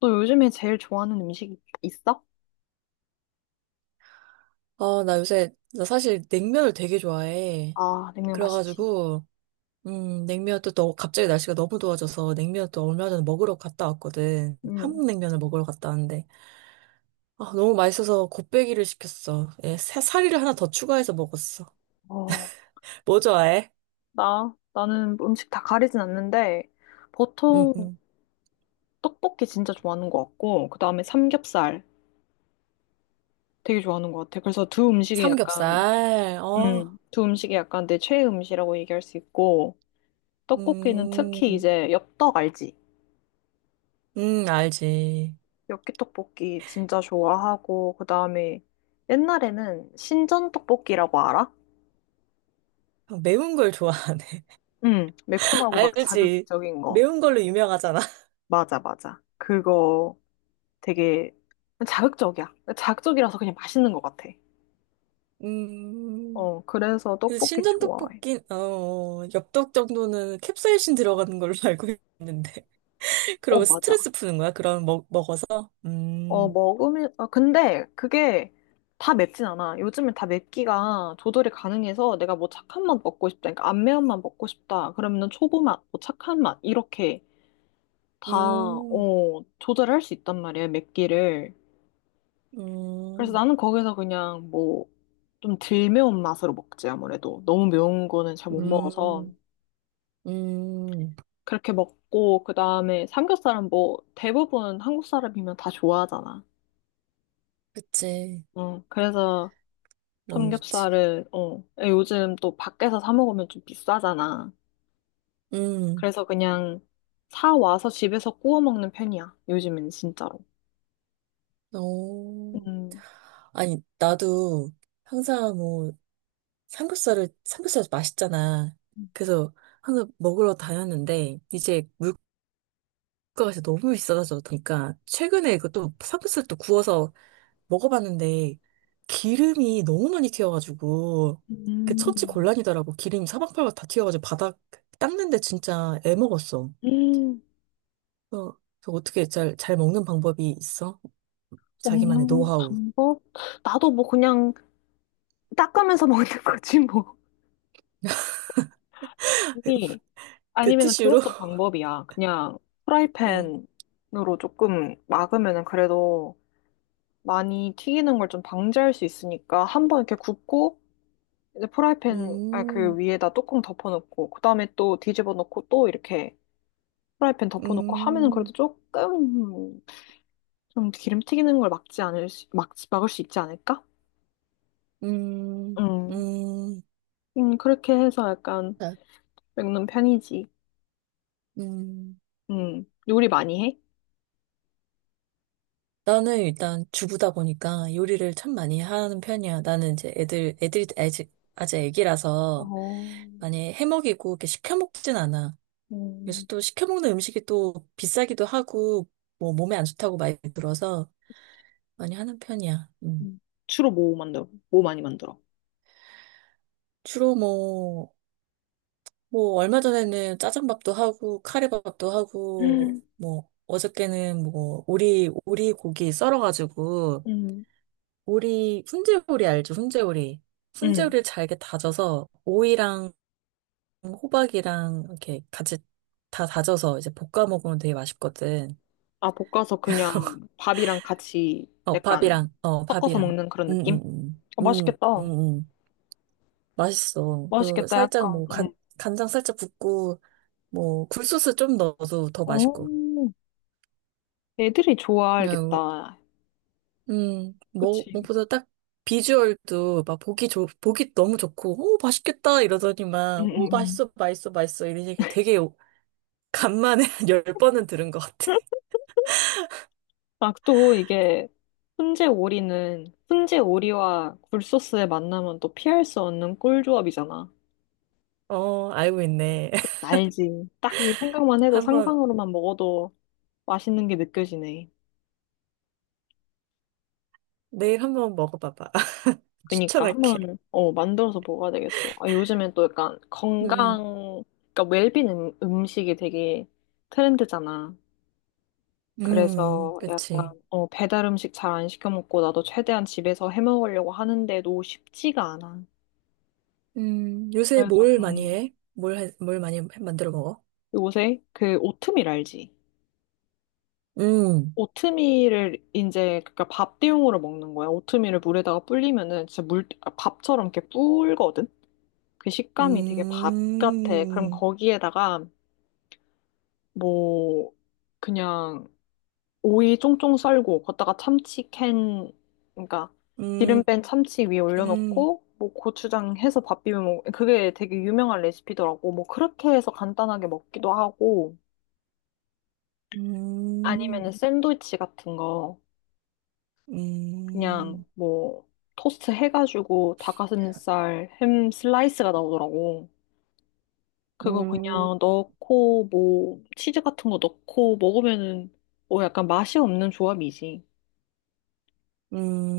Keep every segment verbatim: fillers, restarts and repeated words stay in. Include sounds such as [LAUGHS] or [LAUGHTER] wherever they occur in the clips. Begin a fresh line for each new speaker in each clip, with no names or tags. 너 요즘에 제일 좋아하는 음식 있어?
아, 나 요새, 나 사실 냉면을 되게 좋아해.
아, 냉면 맛있지.
그래가지고, 음, 냉면도 또 갑자기 날씨가 너무 더워져서 냉면 또 얼마 전에 먹으러 갔다 왔거든.
음,
한국 냉면을 먹으러 갔다 왔는데, 아, 너무 맛있어서 곱빼기를 시켰어. 예, 사- 사리를 하나 더 추가해서 먹었어.
어,
뭐 좋아해?
나, 나는 음식 다 가리진 않는데,
음,
보통
음.
떡볶이 진짜 좋아하는 것 같고, 그 다음에 삼겹살 되게 좋아하는 것 같아. 그래서 두 음식이 약간,
삼겹살, 어,
음, 두 음식이 약간 내 최애 음식이라고 얘기할 수 있고, 떡볶이는 특히
음,
이제 엽떡 알지?
음, 알지.
엽기떡볶이 진짜 좋아하고, 그 다음에 옛날에는 신전떡볶이라고 알아?
매운 걸 좋아하네.
음,
[LAUGHS]
매콤하고 막
알지.
자극적인 거.
매운 걸로 유명하잖아.
맞아, 맞아. 그거 되게 자극적이야. 자극적이라서 그냥 맛있는 것 같아.
음.
어, 그래서
그래서
떡볶이
신전
좋아해.
떡볶이, 어, 엽떡 정도는 캡사이신 들어가는 걸로 [LAUGHS] 알고 있는데. [LAUGHS]
어,
그러면
맞아.
스트레스 푸는 거야? 그럼 먹, 먹어서?
어,
음,
먹으면, 아, 근데 그게 다 맵진 않아. 요즘엔 다 맵기가 조절이 가능해서 내가 뭐 착한 맛 먹고 싶다. 그러니까 안 매운 맛 먹고 싶다. 그러면은 초보 맛, 뭐 착한 맛, 이렇게 다,
음,
어, 조절할 수 있단 말이야, 맵기를. 그래서
음,
나는 거기서 그냥 뭐, 좀 덜 매운 맛으로 먹지, 아무래도. 너무 매운 거는 잘 못 먹어서.
음, 음.
그렇게 먹고 그다음에 삼겹살은 뭐 대부분 한국 사람이면 다 좋아하잖아.
그치.
응. 그래서
너무 좋지.
삼겹살을 어 예, 요즘 또 밖에서 사 먹으면 좀 비싸잖아.
음,
그래서 그냥 사 와서 집에서 구워 먹는 편이야. 요즘엔 진짜로.
오.
음.
아니, 나도 항상 뭐, 삼겹살을, 삼겹살 맛있잖아. 그래서 항상 먹으러 다녔는데, 이제 물가가 진짜 너무 비싸져서, 그러니까 최근에 이것 삼겹살 또 구워서 먹어봤는데 기름이 너무 많이 튀어가지고 그 처치
음.
곤란이더라고. 기름이 사방팔방 다 튀어가지고 바닥 닦는데 진짜 애먹었어.
음.
어, 저 어떻게 잘, 잘 먹는 방법이 있어? 자기만의
먹는
노하우.
방법? 나도 뭐 그냥 닦으면서 [LAUGHS] 먹는 거지 뭐.
[LAUGHS]
이
그
아니면
티슈로?
그것도
[LAUGHS]
방법이야. 그냥
어.
프라이팬으로 조금 막으면은 그래도 많이 튀기는 걸 좀 방지할 수 있으니까 한번 이렇게 굽고 이제 프라이팬 아, 그
음,
위에다 뚜껑 덮어놓고 그다음에 또 뒤집어 놓고 또 이렇게 프라이팬 덮어놓고 하면은 그래도
음,
조금 좀 기름 튀기는 걸 막지 않을 수, 막, 막을 수 있지 않을까?
음,
음,
음,
음 그렇게 해서 약간
아,
먹는 편이지.
음.
음, 요리 많이 해?
나는 일단 주부다 보니까 요리를 참 많이 하는 편이야. 나는 이제 애들, 애들이 아직, 아직 애기라서
어,
많이 해먹이고 이렇게 시켜 먹진 않아. 그래서
음.
또 시켜 먹는 음식이 또 비싸기도 하고 뭐 몸에 안 좋다고 많이 들어서 많이 하는 편이야. 음.
음. 주로 뭐 만들어? 뭐 많이 만들어?
주로 뭐, 뭐 얼마 전에는 짜장밥도 하고 카레밥도 하고
음,
뭐 어저께는 뭐 오리, 오리 고기 썰어가지고
음,
오리, 훈제오리 알죠? 훈제오리.
음.
훈제오리를 잘게 다져서 오이랑 호박이랑 이렇게 같이 다 다져서 이제 볶아 먹으면 되게 맛있거든.
아, 볶아서 그냥 밥이랑 같이
어,
약간
밥이랑, 어,
섞어서
밥이랑.
먹는 그런 느낌?
응응응.
어, 맛있겠다.
응응응. 맛있어. 그리고
맛있겠다,
살짝
약간.
뭐
음.
간, 간장 살짝 붓고 뭐 굴소스 좀 넣어도 더
어,
맛있고.
애들이
그냥,
좋아하겠다.
음, 뭐,
그치?
무엇보다 딱 비주얼도 막 보기 좋, 보기 너무 좋고, 오, 맛있겠다
음,
이러더니만,
음,
오,
음.
맛있어, 맛있어, 맛있어 이런 얘기 되게 간만에 [LAUGHS] 한 열번은 들은 것 같아.
[LAUGHS] 아, 또 이게 훈제 오리는 훈제 오리와 굴소스의 만남은 또 피할 수 없는 꿀조합이잖아.
어, 알고 있네. [LAUGHS]
알지. 딱 이 생각만 해도
한번,
상상으로만 먹어도 맛있는 게 느껴지네.
내일 한번 먹어봐봐. [LAUGHS]
그니까
추천할게.
한번 어 만들어서 먹어야 되겠어. 아 요즘엔 또 약간
음,
건강 그러니까 웰빙 음, 음식이 되게 트렌드잖아.
음,
그래서 약간
그치.
어 배달 음식 잘 안 시켜 먹고 나도 최대한 집에서 해 먹으려고 하는데도 쉽지가 않아.
음, 요새
그래서
뭘 많이
음
해? 뭘, 해- 뭘 많이 만들어 먹어?
요새 그 오트밀 알지?
음,
오트밀을 이제 그니까 밥 대용으로 먹는 거야. 오트밀을 물에다가 불리면은 진짜 물 아, 밥처럼 이렇게 불거든. 그 식감이 되게 밥 같아. 그럼
음,
거기에다가 뭐 그냥 오이 쫑쫑 썰고 걷다가 참치 캔 그러니까 기름
음,
뺀 참치 위에
음,
올려놓고 뭐 고추장 해서 밥 비벼 먹 그게 되게 유명한 레시피더라고. 뭐 그렇게 해서 간단하게 먹기도 하고 아니면은
음,
샌드위치 같은 거 그냥
음,
뭐 토스트 해가지고 닭가슴살 햄 슬라이스가 나오더라고. 그거
음,
그냥 넣고 뭐 치즈 같은 거 넣고 먹으면은 뭐 약간 맛이 없는 조합이지.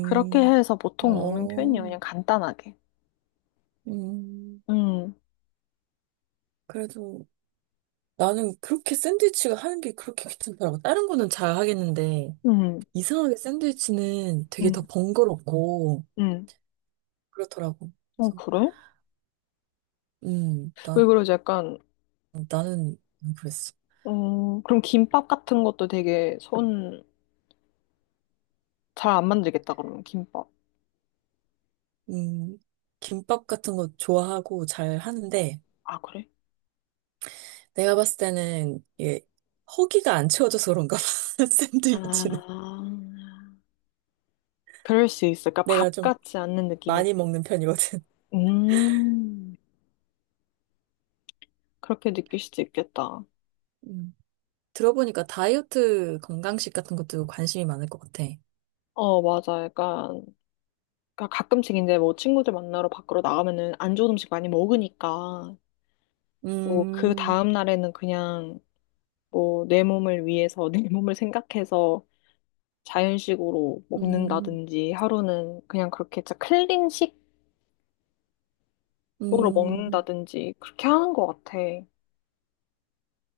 그렇게 해서 보통 먹는
어,
편이에요. 그냥 간단하게.
음.
음,
그래도 나는 그렇게 샌드위치가 하는 게 그렇게 귀찮더라고. 다른 거는 잘 하겠는데,
음,
이상하게 샌드위치는 되게 더
음,
번거롭고,
음.
그렇더라고.
어,
그래서,
그래?
음,
왜
난,
그러지? 약간,
나는 그랬어.
어, 그럼 김밥 같은 것도 되게 손 잘 안 만들겠다, 그러면 김밥.
음, 김밥 같은 거 좋아하고 잘 하는데,
아, 그래?
내가 봤을 때는, 이게, 허기가 안 채워져서 그런가 봐. [LAUGHS] 샌드위치는.
아, 그럴 수 있어. 그러니까
내가
밥
좀
같지 않는 느낌이.
많이 먹는 편이거든.
음, 그렇게 느낄 수도 있겠다.
음, 들어보니까 다이어트 건강식 같은 것도 관심이 많을 것 같아.
어, 맞아. 약간, 그러니까 가끔씩 이제 뭐 친구들 만나러 밖으로 나가면은 안 좋은 음식 많이 먹으니까, 뭐 그
음,
다음날에는 그냥 뭐 내 몸을 위해서 내 [LAUGHS] 몸을 생각해서 자연식으로
음.
먹는다든지 하루는 그냥 그렇게 진짜 클린식으로
음,
먹는다든지 그렇게 하는 것 같아.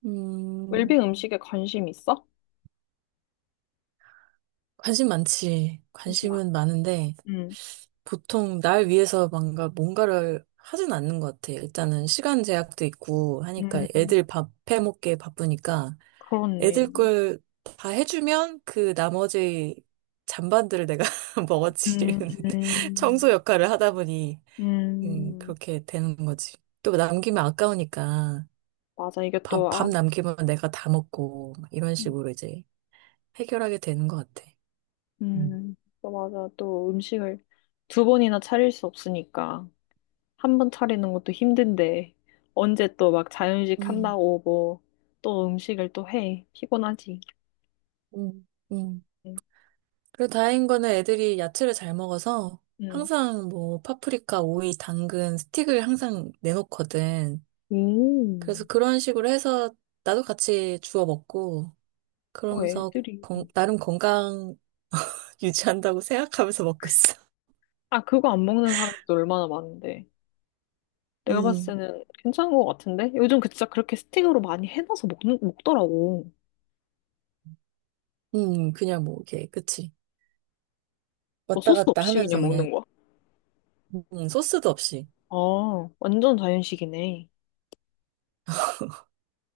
음,
웰빙 음식에 관심 있어?
관심 많지.
잠시만.
관심은 많은데,
음,
보통 날 위해서 뭔가, 뭔가를 하진 않는 것 같아. 일단은 시간 제약도 있고 하니까 애들
음,
밥 해먹기에 바쁘니까
그렇네.
애들 걸 다 해주면 그 나머지 잔반들을 내가 [LAUGHS] 먹어치우는
음,
[LAUGHS] 청소
음,
역할을 하다 보니, 음,
음,
그렇게 되는 거지. 또 남기면 아까우니까
맞아. 이게
밥,
또,
밥
아,
남기면 내가 다 먹고, 막 이런
음,
식으로 이제 해결하게 되는 것 같아. 음.
음. 또 맞아. 또 음식을 두 번이나 차릴 수 없으니까. 한 번 차리는 것도 힘든데 언제 또 막 자연식
음,
한다고 뭐 또 음식을 또 해. 피곤하지.
음, 음.
응.
그리고 다행인 거는 애들이 야채를 잘 먹어서
응.
항상 뭐 파프리카, 오이, 당근, 스틱을 항상 내놓거든. 그래서 그런 식으로 해서 나도 같이 주워 먹고
오. 어,
그러면서
애들이.
건- 나름 건강 [LAUGHS] 유지한다고 생각하면서 먹고 있어.
아, 그거 안 먹는 사람도 얼마나 많은데. 내가 봤을
음,
때는 괜찮은 것 같은데? 요즘 그 진짜 그렇게 스틱으로 많이 해놔서 먹는, 먹더라고.
음, 그냥 뭐 이렇게 그치
뭐
왔다
소스
갔다
없이
하면서
그냥
그냥
먹는 거야.
음, 소스도 없이
아, 완전 자연식이네.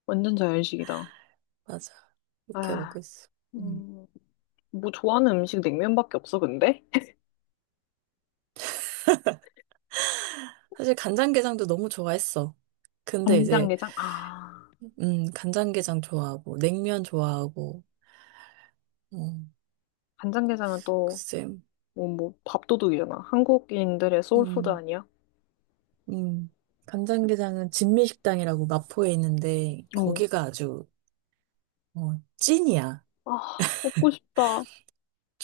완전 자연식이다.
맞아 이렇게
아,
먹고 있어. 음.
음, 뭐 좋아하는 음식 냉면밖에 없어, 근데? [LAUGHS]
사실 간장게장도 너무 좋아했어. 근데 이제
간장게장? 아,
음, 간장게장 좋아하고, 냉면 좋아하고, 어
간장게장은 또
글쎄,
어, 뭐 밥도둑이잖아. 한국인들의 소울푸드
음,
아니야?
음. 간장게장은 진미식당이라고 마포에 있는데,
어,
거기가 아주, 어, 찐이야.
아, 먹고 싶다.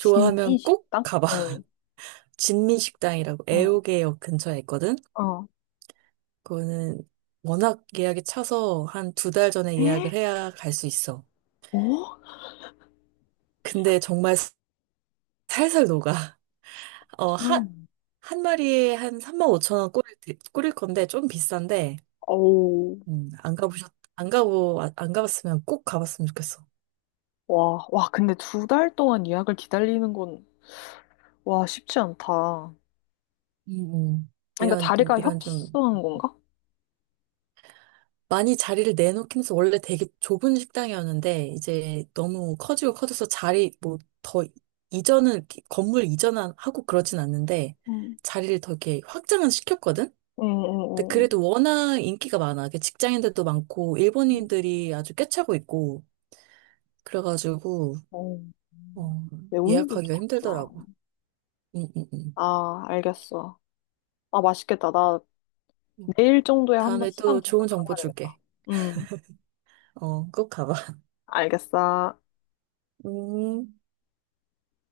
진미
꼭
식당?
가봐.
어,
[LAUGHS] 진미식당이라고
어.
애호개역 근처에 있거든?
어.
그거는 워낙 예약이 차서 한 두 달 전에
에?
예약을 해야 갈 수 있어.
어?
근데 정말 살살 녹아. [LAUGHS] 어, 한,
참.
한 마리에 한 삼만 오천 원 꼬릴, 테- 꼬릴 건데, 좀 비싼데,
어우,
음, 안 가보셨, 안 가고, 아- 안 가봤으면 꼭 가봤으면 좋겠어.
와, 와, 근데 두 달 동안 예약을 기다리는 건, 와, 쉽지 않다.
음. 음,
그러니까
이런 좀,
자리가
이런 좀,
협소한 건가?
많이 자리를 내놓기면서 원래 되게 좁은 식당이었는데, 이제 너무 커지고 커져서 자리, 뭐, 더, 이전은, 이렇게 건물 이전하고 그러진 않는데,
응.
자리를 더 이렇게 확장은 시켰거든?
응,
근데
응,
그래도 워낙 인기가 많아. 이게 직장인들도 많고,
응.
일본인들이 아주 꿰차고 있고, 그래가지고,
어,
어,
매운이들도
예약하기가
많구나.
힘들더라고. 응, 응,
아, 알겠어. 아, 맛있겠다. 나
응.
내일 정도에 한번
다음에
시간
또
되면
좋은 정보
가봐야 되겠다.
줄게.
응,
어, 꼭 가봐. [LAUGHS]
알겠어.
음,